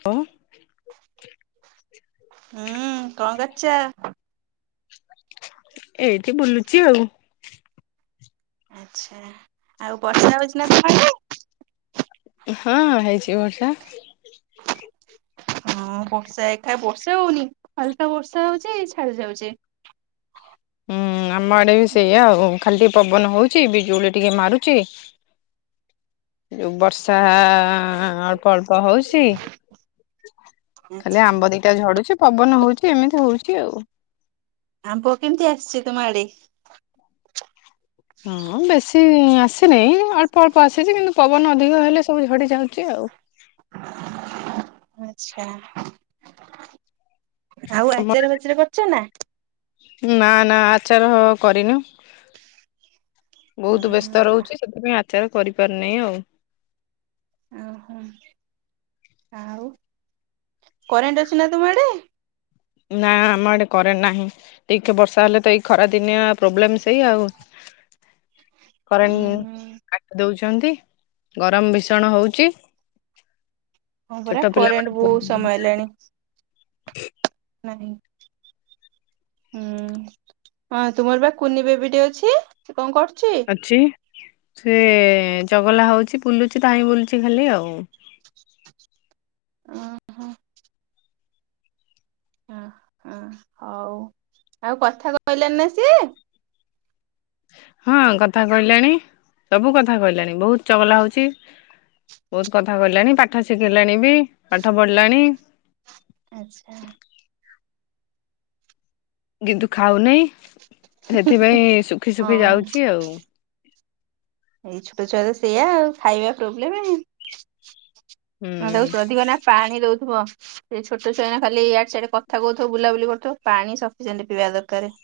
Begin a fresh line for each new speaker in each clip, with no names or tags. Hello.
ହୁଁ କଣ କରଚ?
ଏଇଠି ବୁଲୁଚି ଆଉ।
ଆଚ୍ଛା ଆଉ ବର୍ଷା ହଉଚିନା ତମ ଆଡ଼େ?
ହଁ ହେଇଚି ବର୍ଷା।
[inaudible] ହଁ ବର୍ଷା ଏକା ବର୍ଷା ହଉନି ହାଲୁକା ବର୍ଷା ହଉଚି ଛାଡ଼ି ଯାଉଚି।
ହୁଁ ଆମ ଆଡ଼େବି ସେଇଆ ଆଉ ଖାଲି ଟିକେ ପବନ ହଉଚି ବିଜୁଳି ଟିକେ ମାରୁଚି ଯୋ ବର୍ଷ ତା ଅଳ୍ପ ଅଳ୍ପ ହଉଚି ଖାଲି
ଆଚ୍ଛା।
ଆମ୍ବ ଦେ ଝଡ଼ୁଚି ପବନ ହଉଚି ଏମିତି ହଉଚି ଆଉ।
ଆମ୍ବ କେମିତି ଆସିଚି ତୁମ ଆଡ଼େ?
ହଁ ବେଶୀ ଆସିନାହିଁ ଅଳ୍ପ ଅଳ୍ପ ଆସିଚି କିନ୍ତୁ ପବନ ଅଧିକ ହେଲେ ସବୁ ଝଡ଼ି ଯାଉଚି। ଚି ଆଉ।
ଆଚ୍ଛା। ଆଉ ଆଚାର ଫଚାର କରୁଚନା?
ନା ନା ଆଚାର କରିନୁ ବହୁତ୍ ବେ ସ୍ତ ରହୁଚି ସେଥିପାଇଁ ଆଚାର କରିପାରୁନାହିଁ ଆଉ।
ଓହୋ ଆଉ କରେଣ୍ଟ ଅଛିନା ତୁମ ଆଡ଼େ?
ନା ଆମ ଆଡ଼େ କରେଣ୍ଟ ନାହିଁ। ଟିକେ ବର୍ଷା ହେଲେତ ଏଇ ଖରା ଦିନିଆ ପ୍ରୋବ୍ଲେମ୍ ସେଇ ଆଉ।
[inaudible] ଉଁ
କରେଣ୍ଟେ
ହୁଁ
କାଟି ଦଉଚନ୍ତି ଗରମ୍ ଭୀଷଣ ହଉଚି। ଛୋଟ ପିଲାମାନଙ୍କୁ
ଖାଇଲେଣି ନାହିଁ। ହୁଁ, ହଁ ତୁମରବା କୁନିିବେବିଟେ ଅଛି କଣ କରୁଚି?
ଅଛି ସେଚଗଲା ହଉଚି ବୁଲୁଚି ଧାଇଁ ବୁଲୁଚି ଖାଲି ଆଉ।
ଓ ହୋ। ଆଁ ଆଁ ଆଉ କଥା କହିଲାଣି ନା ସିଏ?
ହଁ କଥା କହିଲାଣି ସବୁ କଥା କହିଲାଣି ବହୁତ ଚଗଲା ହୋଉଚି। ବୋହୁତ କଥା କହିଲାଣି। ପାଠ ଶିଖିଲାଣି ବି ପାଠ ପଢିଲାଣି।
ଆଚ୍ଛା।
କିନ୍ତୁ ଖାଉ ନାହିଁ। ସେଥିପାଇଁ ଶୁଖି ଶୁଖି
ହଁ
ଯାଉଚି ଆଉ।
ଏଇ ଛୋଟ ଛୁଆ ତ ସେଇୟା ଆଉ ଖାଇବା ପ୍ରୋବ୍ଲେମ ଆଉ ତାକୁ
ହୁଁ
ସୋଦିବନା ପାଣି ଦୋଉଥିବ। ସେ ଛୋଟ ଛୁଆ ଏଇନା ଖାଲି ଇଆଡେ ସିଆଡେ କଥା କୋହୁଥିବ। ବୁଲାବୁଲି କରୁଥିବ, ପାଣି ସଫିସେଣ୍ଟ ପିଇବା ଦରକାର।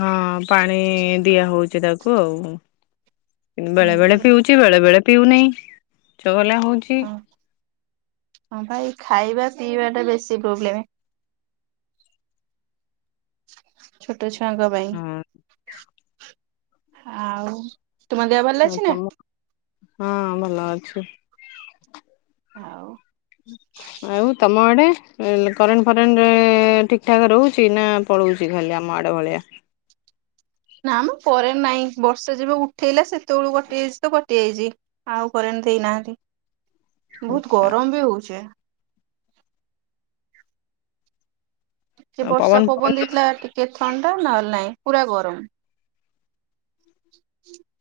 ହଁ ପାଣି ଦିଆ ହୋଉଚି ତାକୁ ଆଉ।
ହୁଁ
ବେଳେ ବେଳେ ପିଉଚି ବେଳେ ବେଳେ ପିଉନେଇ ଚଗଲା ହୋଉଚି।
ହଁ ହଁ ପା ଏଇ ଖାଇବା ପିଇବା ଟା ବେଶୀ ପ୍ରୋବ୍ଲେମ। [inaudible] ଛୋଟ ଛୁଆଙ୍କ ପାଇଁ।
ହଁ
ଆଉ ତୁମ ଦେହ ଭଲ
ହଁ
ଅଛି ନା
ତମ, ହଁ ଭଲ ଅଛୁ।
ଆଉ।
ଆଉ ତମ ଆଡେ କରେଣ୍ଟ ଫରେଣ୍ଟ ଠିକ୍ ଠାକ୍ ରହୁଚି ନା ପଳୋଉଚି ଖାଲି ଆମ ଆଡ ଭଳିଆ।
ନା ମ କରେଣ୍ଟ ନାଇଁ। ବର୍ଷା ଯେବେ ଉଠେଇଲା। ସେତେବେଳୁ କଟି ଯାଇଚି ତ କଟି ଯାଇଚି। ଆଉ କରେଣ୍ଟ ଦେଇନାହାନ୍ତି ବୋହୁତ
ଆଛା
ଗରମ ବି ହୋଉଚି। ଟିକେ
ଆଉ
ବର୍ଷା
ଫବନ
ପବନ ଦେଇଥିଲା। ଟିକେ ଥଣ୍ଡା ନହଲେ ନାଇଁ ପୁରା ଗରମ। [inaudible]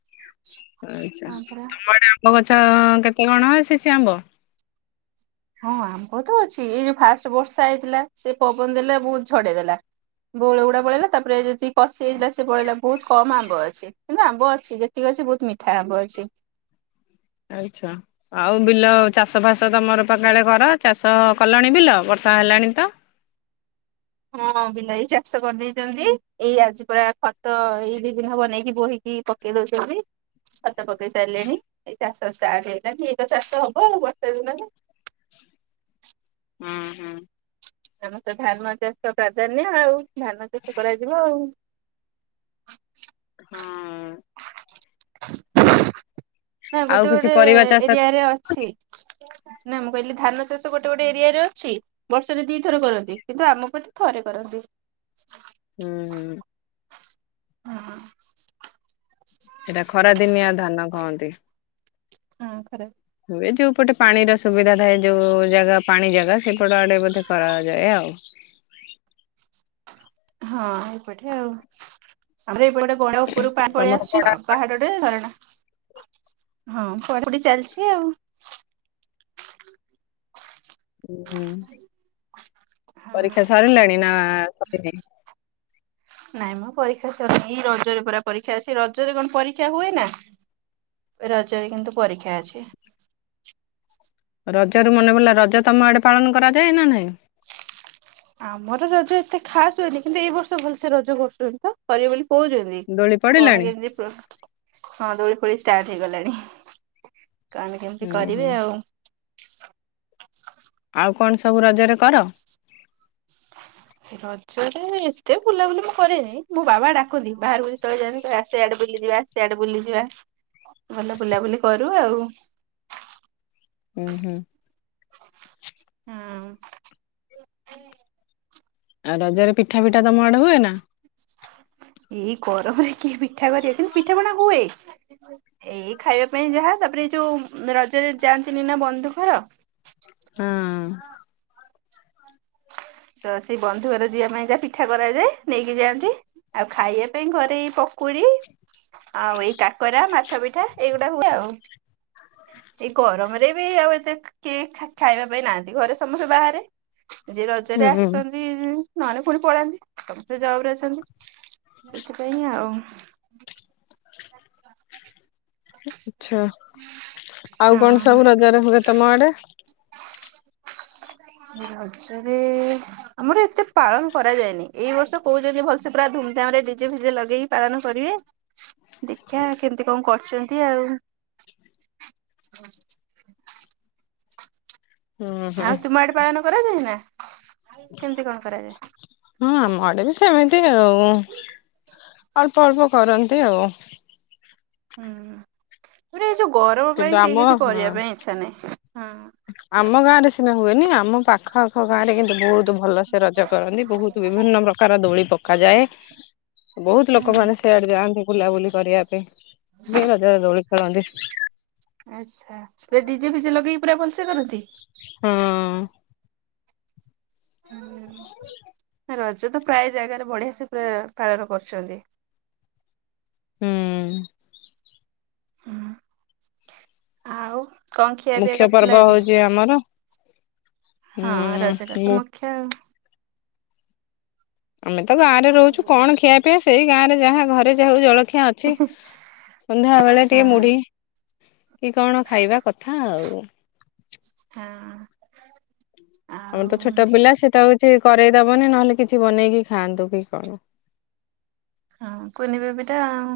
[inaudible] ଆଚ୍ଛା
ହଁ ପରା
ତମ ଆଡେ ଆମ୍ବ ଗଛ କେତେ କଣ ଆସିଚି ଆମ୍ବ?
ହଁ ଆମ୍ବ ତ ଅଛି। ଏଇ ଯୋଉ ଫାଷ୍ଟ ବର୍ଷା ହେଇଥିଲା। ସେ ପବନ ଦେଲେ ବୋହୁତ ଝଡେଇ ଦେଲା। ବଉଳ ଗୁଡା ପଳେଇଲା। ତାପରେ ଯେତିକି କଷି ହେଇଥିଲା ସେ ପଳେଇଲା ବୋହୁତ କମ। ଆମ୍ବ ଅଛି। ନା ଆମ୍ବ ଅଛି। ଯେତିକି ଅଛି ବୋହୁତ ମିଠା ଆମ୍ବ ଅଛି।
ଆଚ୍ଛା। ଆଉ ବିଲ ଚାଷ ଫାସ ତମର ପା କାଳେ କର। ଚାଷ କଲଣି ବିଲ? ବର୍ଷା ହେଲାଣି ତ।
ହଁ ବିଲ ଏଇ ଚାଷ କରିଦେଇଚନ୍ତି। ଏଇ ଆଜି ପରା ଖତ ଏଇ ଦିଇ ଦିନ ହବ ନେଇକି ବୋହି କି ପକେଇ ଦୋଉଚନ୍ତି। ଖତ ପକେଇ ସାରିଲେଣି। ଚାଷ ଷ୍ଟାର୍ଟ ହେଲାଣି ଏଇତ ଠିକ ଚାଷ ହବ ଆଉ ବର୍ଷା ଦିନରେ।
ହୁଁ ହୁଁ।
ଆମର ତ ଧାନ ଚାଷ ପ୍ରାଧାନ୍ୟ ଆଉ। ଧାନ ଚାଷ କରାଯିବ ଆଉ।
ହୁଁ।
ନା
ଆଉ
ଗୋଟେ
କିଛି
ଗୋଟେ
ପରିବା ଚାଷ
ଏରିଆରେ ଅଛି। ନା ମୁଁ କହିଲି ଧାନ ଚାଷ ଗୋଟେ ଗୋଟେ ଏରିଆରେ ଅଛି। ବର୍ଷରେ ଦି ଥର କରନ୍ତି। କିନ୍ତୁ ଆମ ପଟେ ଥରେ କରନ୍ତି।
ହୁଁ ହୁଁ।
ଓ ହଁ।
ସେଟା ଖରାଦିନିଆ ଧାନ କହନ୍ତି।
ହଁ ଖରା
ହୁଏ। ଯୋଉପଟେ ପାଣିର ସୁବିଧା ଥାଏ। ଯୋଉ ଜାଗା ପାଣି ଜାଗା। ସେପଟ ଆଡେ ବୋଧେ କରାଯାଏ ଆଉ।
ହଁ ଏପଟେରେ ଆଉ ଆମର ଏପଟେ ଗଣ୍ଡା [unintelligible] ଉପରୁ ପାଣି ପଳେଇ
ତମର
ଆସୁଚି ତ।
ପଢା
ପାହାଡଟେ ଝରଣା ହଁ। ପଢାପଢି ଚାଲିଚି ଆଉ।
ହୁଁ
ହଁ
ପରୀକ୍ଷା ସରିଲାଣି ନା ସରନି?
ହଁ ନାଇଁ ମୁଁ ପରୀକ୍ଷା ସେନ ଏଇ ରଜରେ ପୁରା ପରୀକ୍ଷା ଅସି ରଜରେ କଣ ପରୀକ୍ଷା ହୁଏ ନା। ରଜରେ କିନ୍ତୁ ପରୀକ୍ଷା ଅଛି।
ରଜ ର ମନେ ପଲା ରଜ ତମ ଆଡେ ପାଳନ କରାଯାଏ ନା ନାହିଁ?
ଆମର ରଜ ଏତେ ଖାସ ହୁଏନି କିନ୍ତୁ ଏଇ ବର୍ଷ ଭଲସେ ରଜ କରୁଛନ୍ତି ତ କରିବେ ବୋଲି କହୁଛନ୍ତି।
ଦୋଳି
କଣ
ପଡିଲାଣି?
କେମିତି ହଁ ଦୌଡି ଫୋଡି ଷ୍ଟାର୍ଟ ହେଇଗଲାଣି। କଣ କେମିତି
ହୁଁ ହୁଁ
କରିବି ଆଉ।
ଆଉ କଣ ସବୁ ରଜରେ କର।
ରଜରେ ଏତେ ବୁଲାବୁଲି ମୁଁ କରେନି ମୁଁ ବାବା ଡାକନ୍ତି ବାହାରକୁ ଯେତେବେଳେ ଯାଆନ୍ତି କହିବା ସେଆଡେ ବୁଲି ଯିବା। ସଆଡେ ବୁଲିଯିବା ଭଲ ବୁଲାବୁଲି କରୁ ଆଉ।
ହୁଁ ହୁଁ
ହଁ
ଆଉ ରଜରେ ପିଠା ତମ ଆଡେ ହୁଏ ନା।
ଏଇ ଗରମରେ କିଏ ପିଠା କରିବା କିନ୍ତୁ ପିଠା ପଣା ହୁଏ। ଏଇ ଖାଇବା ପାଇଁ ଯାହା ତାପରେ ଏଇ ଯୋଉ ରଜରେ ଯାଆନ୍ତିନି ନା ବନ୍ଧୁ ଘର।
ହଁ
ସ ସେଇ ବନ୍ଧୁ ଘର ଝଅ ପାଇଁ ଯା ପିଠା କରାଯାଏ ନେଇକି ଯାଆନ୍ତି। ଆଉ ଖାଇବା ପାଇଁ ଘରେ ଏଇ ପକୁଡି। ଆଉ ଏଇ କାକରା ମାଠ ପିଠା ଏଇଗୁଡା ହୁଏ ଆଉ। ଏଇ ଗରମ ରେ ବି ଆଉ ଏତେ। କିଏ ଖାଇବା ପାଇଁ ନାହାନ୍ତି ଘରେ ସମସ୍ତେ ବାହାରେ ଯିଏ
ହୁଁ
ରଜରେ
ହୁଁ
ଆସନ୍ତି। ନହେଲେ ପୁଣି ପଳାନ୍ତି ସମସ୍ତେ ଜବ ରେ ଅଛନ୍ତି ସେଥିପାଇଁ ଆଉ। ହ
ଆଛା ଆଉ କଣ ସବୁ ରଜ ରେ ହୁଏ ତମ ଆଡେ।
ଛରେ [unintelligible] ଆମର ଏତେ ପାଳନ କରାଯାଏନି ଏଇ ବର୍ଷ କହୁଛନ୍ତି ଭଲସେ ପୁରା ଧୁମଧାମ ରେ ଡିଜେ ଫିଜେ ଲଗେଇ। ପାଳନ କରିବେ ଦେଖା କେମିତି କଣ କରୁଛନ୍ତି ଆଉ।
ହୁଁ ହୁଁ
ଆଉ ତୁମ ଆଡେ ପାଳନ କରାଯାଏ ନାଉ କେମିତି କଣ କରାଯାଏ?
ହଁ ଆମ ଆଡେ ବି ସେମିତି ଆଉ ଅଳ୍ପ ଅଳ୍ପ କରନ୍ତି ଆଉ।
ହୁଁ ପୁରା ଏ ଯୋଉ ଗରମ
କିନ୍ତୁ
ପାଇଁ
ଆମ
କେହି କିଛି
ହଁ
କରିବା ପାଇଁ ଇଚଛା ନାହିଁ ହୁଁ।
ଆମ ଗାଁ ରେ ସିନା ହୁଏନି ଆମ ପାଖ। ଆଖ ଆଖ ଗାଁ ରେ କିନ୍ତୁ ବହୁତ ଭଲସେ ରଜ କରନ୍ତି ବହୁତ ବିଭିନ୍ନ ପ୍ରକାର ଦୋଳି ପକାଯାଏ। ବହୁତ ଲୋକମାନେ
ହୁଁ
ସେଆଡେ ଯାଆନ୍ତି ବୁଲାବୁଲି କରିବା ପାଇଁ ରଜରେ ଦୋଳି ଖେଳନ୍ତି।
ଆଚ୍ଛା ପୁରା ଡିଜେ ଫିଜେ ଲଗେଇକ ପୁରା ଭଲସେ କରନ୍ତି।
ହଁ
ରଜ ତ ପ୍ରାୟ ଜାଗାରେ ବଢିଆ ସେ ପାଳନ କରୁଛନ୍ତି।
ହୁଁ
ହୁଁ ଆଉ କଣ ଖିଆ ପିଇଆ
ମୁଖ୍ୟ ପର୍ବ
କରିଥିଲା ଆଜି?
ହଉଛି ଆମର
ହଁ ରଜଟା
ଉଁ
ତ
ମୁଁ
ମୁଖ୍ୟ ଆଉ।
ଆମେ ତ ଗାଁ ରେ ରହୁଛୁ କଣ ଖିଆ ପିଇଆ ସେଇ ଗାଁ ରେ ଯାହା ଘରେ ଯାହା ହଉ ଜଳଖିଆ ଅଛି। ସନ୍ଧ୍ୟା ବେଳେ ଟିକେ
ହଁ
ମୁଢି କି କଣ ଖାଇବା କଥା ଆଉ।
ହଁ
ଆମର
ଆଉ
ତ ଛୋଟ ପିଲା ସେଟଉ କିଛି କରରେଇ ଦବନି ନହେଲେ କିଛି ବନେଇକି ଖାଆନ୍ତୁ କି କଣ।
ହଁ କୁନି ବେବିଟା ଆଉ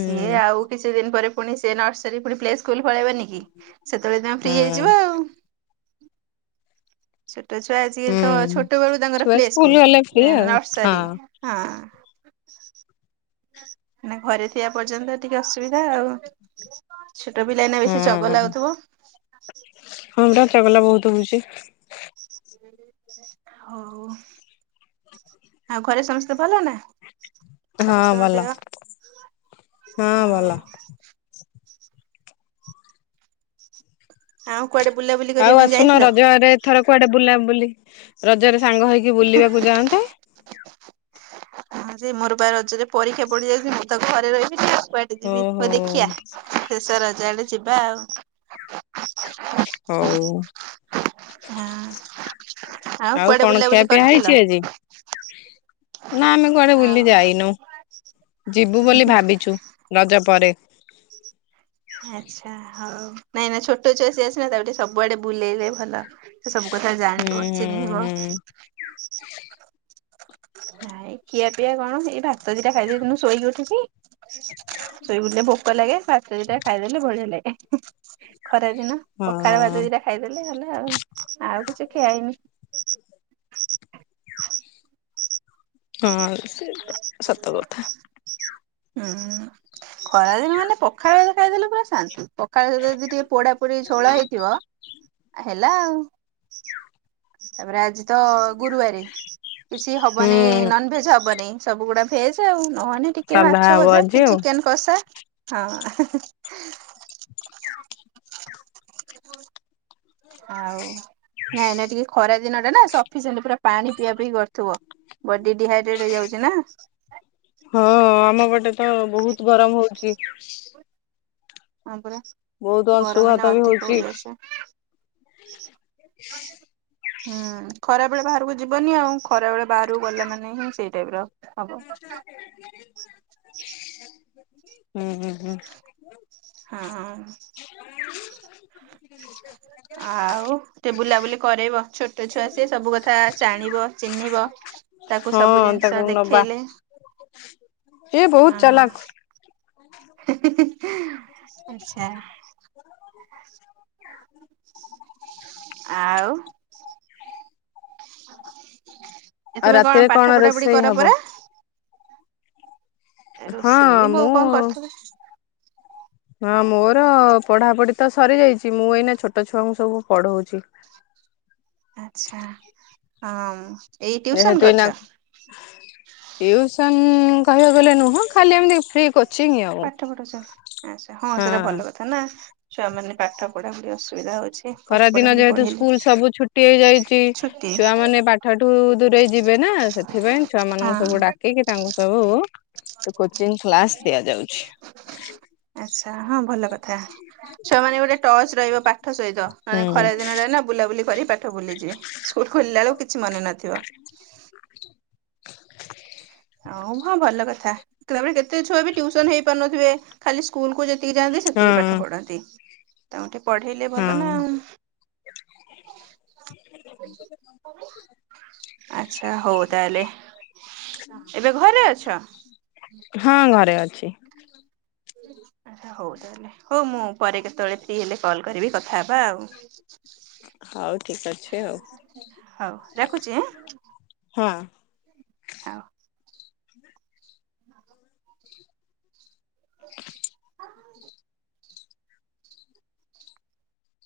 ସିଏ ଆଉ କିଛି ଦିନ ପରେ। ପୁଣି ସେ ନର୍ସରୀ ପୁଣି ପ୍ଲେ ସ୍କୁଲ ପଳେଇବନି କି ସେତେବେଳେ ଦିନେ ଫ୍ରି
ହଁ
ହେଇଯିବ ଆଉ। ଛୋଟ ଛୁଆ ଆଜିକାଲି ତ
ହୁଁ
ଛୋଟ ବେଳୁ ତାଙ୍କର
ଛୁଆ
ପ୍ଲେ ସ୍କୁଲ
ଗଲେ ଫ୍ରି ଆଉ ହଁ
ନର୍ସରୀ। ହଁ। ଘରେ ଥିବା ପର୍ଯ୍ୟନ୍ତ ଟିକେ ଅସୁବିଧା ଆଉ। ଛୋଟ ପିଲାଇନା ବେଶୀ ଚଗଲା ହଉଥିବ।
ହଁବା ଚଗଲା ବହୁତ ହଉଛି।
ହଉ। ଆଉ ଘରେ ସମସ୍ତେ ଭଲ ନା?
ହଁ
ସମସ୍ତଙ୍କ
ଭଲ
ଦେହ
ହଁ ଭଲ
ଆଉ ଆଉ କୁଆଡେ ବୁଲା ବୁଲି
ଆଉ ଆସୁନ ରଜରେ ଆରେ ଏଥର କୁଆଡେ ବୁଲା ବୁଲି ରଜରେ ସାଙ୍ଗ ହେଇକି ବୁଲିବାକୁ ଯାଆନ୍ତେ।
ହଁ [unintelligible] ହଁ ସେ ମୋର ବା ରଜରେ ପରୀକ୍ଷା ପଡିଯାଇଛି ମୁଁ ତ ଘରେ ରହିବିନି କୁଆଡେ ଯିବି
ଓହୋ
ହଉ ଦେଖିଆ। ଶେଷ ରଜ ଆଡେ ଯିବା ଆଉ
ହଉ।
ହଁ
ଆଉ
କୁଆଡେ
କଣ
ବୁଲାବୁଲି
ଖିଆପିଆ
କରିଥିଲ?
ହେଇଛି ଆଜି। ନା ଆମେ କୁଆଡେ
ଆଉ
ବୁଲି ଯାଇନୁ ଯିବୁ ବୋଲି ଭାବିଛୁ। ରଜ ପରେ
ଆଛା ହଉ ନାଇଁ ନାାଇ ଛୋଟ ଛୁଆ ସୀଏ ଆସିଲେ ତାକୁ ଟିକେ ସବୁଆଡେ ବୁଲେଇଲେ ଭଲ। ସବୁ କଥା
ହୁଁ
ଜାଣିବ
ହୁଁ
ଚିହ୍ନିବ।
ହୁଁ
ନାଇ ଖିଆ ପିଆ କଣ ଏଇ ଭାତ ଦିଟା ଖାଇଦେଇଥିନୁ ଶୋଇକି ଉଠିନି। ଶୋଇକି ଉଠିଲେ ଭୋକ ଲାଗେ ଭାତ ଦିଟା ଖାଇଦେଲେ ବଢିଆ ଲାଗେ। ଖରା ଦିନ ପଖାଳ ଭାତ
ହଁ
ଦିଟା ଖାଇଦେଲେ ହେଲା ଆଉ କିଛି ଖିଆ ହେଇନି।
ହଁ ସେ ସତ କଥା।
ହୁଁ ଖରାଦିନ ମାନେ ପଖାଳ ଭାତ ଖାଇଦେଲେ ପୁରା ଶାନ୍ତି। ପଖାଳ ସହିତ ଯଦି ଟିକେ ପୋଡା ପୋଡି ଝୋଳ ହେଇଥିବ ହେଲା ଆଉ। ତାପରେ ଆଜି ତ ଗୁରୁବାରେ କିଛି
ହୁଁ
ହବନିଁ ନନଭେଜ ହବନି। ନାଇଁ ସବୁଗୁଡା ଭେଜ ଆଉ ନହନେ ଟିକେ
ସାଧା
ମାଛ
ହବ
ଭଜା
ଆଜି
କି
ଆଉ।
ଚିକେନ କଷା ହଁ। ଆଉ ନାଇଁ ନା ଟିକେ ଖରା ଦିନ ଟା ନା ସଫିସିଏଣ୍ଟ ପୁରା ପାଣି ପିଇବା ପି କରୁଥିବ ବଡି ଡିହାଇଡ୍ରେଟ ହେଇଯାଉଛି ନା।
ହଁ ଆମ ପଟେ ତ ବହୁତ ଗରମ ହଉଛି।
ହଁ ପରା।
ବହୁତ ଅଂଶୁଘାତ ବି ହଉଛି।
ଆ [unintelligible] ହୁଁ ଖରା ବେଳେ ବାହାରକୁ ଯିବନି ଆଉ ଖରା ବେଳେ ବାହାରକୁ ଗଲା ମାନେ ହିଁ ସେଇ ଟାଇପ ର। ହବ
[inaudible] ହୁଁ
ହଁ। ଆଉ। ଟିକେ ବୁଲାବୁଲି କରେଇବ ଛୋଟ ଛୁଆ ସିଏ ସବୁ କଥା ଜାଣିବ ଚିହ୍ନିବ। ତାକୁ ସବୁ
ହଁ
ଜିନିଷ
ତାକୁ
ଦେଖେଇଲେ।
ଇଏ ବହୁତ ଚାଲାକ।
ହେଁ ହେଁ ହେଁ ଆଛା। ଆଉ। ଏ
ଆଉ
ତମେ
ରାତିରେ
କଣ ପାଠ ପଢା ପଢି
ରୋଷେଇ
କର
ହବ?
ପରା?
ହଁ
ରୋଷେଇ ବୋଉ
ମୁଁ
କଣ କରୁଥିବେ।
ହଁ ମୋର ପଢାପଢି ତ ସରି ଯାଇଛି ମୁଁ ଏଇନା ଛୋଟ ଛୁଆଙ୍କୁ ସବୁ ପଢଉଛି।
ଆଚ୍ଛା, ହଁ। ଏଇ ଟିଉସନ
ଯେହେତୁ
କରୁଛ
ଏଇନା ଟିଉଁସନ୍ କହିବାକୁ ଗଲେ ନୁହଁ ଖାଲି ଏମିତି ଫ୍ରି କୋ
ପାଠ ପଢୁଛନ୍ତି ଆଚ୍ଛା, ହଁ ସେଇଟା ଭଲ କଥା। କାହିଁକି ନା ଛୁଆ ମାନେ ପାଠ ପଢାପଢି ଅସୁବିଧା ହଉଛି। ପାଠ
ଖରାଦିନ
ପଢାପଢି
ଯେହେତୁ
ପଢେଇଲେ
ସ୍କୁଲ୍ ସବୁ ଛୁଟି ହେଇଯାଇଛି।
ଛୁଟି
ଛୁଆମାନେ ପାଠଠୁ ଦୂରେଇ ଯିବେ ନା, ସେଥିପାଇଁ ଛୁଆ ମାନଙ୍କୁ
ହଁ।
ସବୁ ଡାକିକି ତାଙ୍କୁ ସବୁ କୋଚିଂ କ୍ଲାସ ଦିଆଯାଉଛି।
ଆଚ୍ଛା ହଁ, ଭଲ କଥା ଛୁଆ ମାନେ ଗୋଟେ ଟଚ୍ ରହିବ ପା ପାଠ ସହିତ ମାନେ
ହୁଁ
ଖରା ଦିନଟା ନା ବୁଲାବୁଲି କରି ପାଠ ଭୁଲିଯିବେ, ସ୍କୁଲ ଖୋଲିଲା ବେଳକୁ କିଛି ମନେ ନଥିବ। ହଉ ହଁ ଭଲ କଥା, [inaudible] କେତେ ଛୁଆ ବି ଟ୍ୟିଉସନ ହେଇ ପାରୁନଥିବେ, ଖାଲି ସ୍କୁଲ୍ କୁ ଯ ତିକି ଯାଆନ୍ତି
ହଁ
ସେତିକି ପାଠ ପଢନ୍ତି, ତାଙ୍କୁ ଟିକେ ପଢେଇଲେ
ହଁ
ଭଲ ନା ଆଉ। ହଁ [unintelligible] ଆଚ୍ଛା, ହଉ ତାହଲେ। ଏବେ ଘରେ ଅଛ?
ହଁ, ଘରେ ଅଛି।
ଆଚ୍ଛା, ହଉ ତାହେଲେ, ହଉ ମୁଁ ପରେ କେତେବେଳେ ଫ୍ରି ହେଲେ କଲ କରିବି କଥା ହେବା ଆଉ।
ହଉ ଠିକ ଅଛି ଆଉ
ହଉ ରଖୁଛି ଆଁ।
ହଁ।
ହଉ।
[unintelligible]
ହ [unintelligible]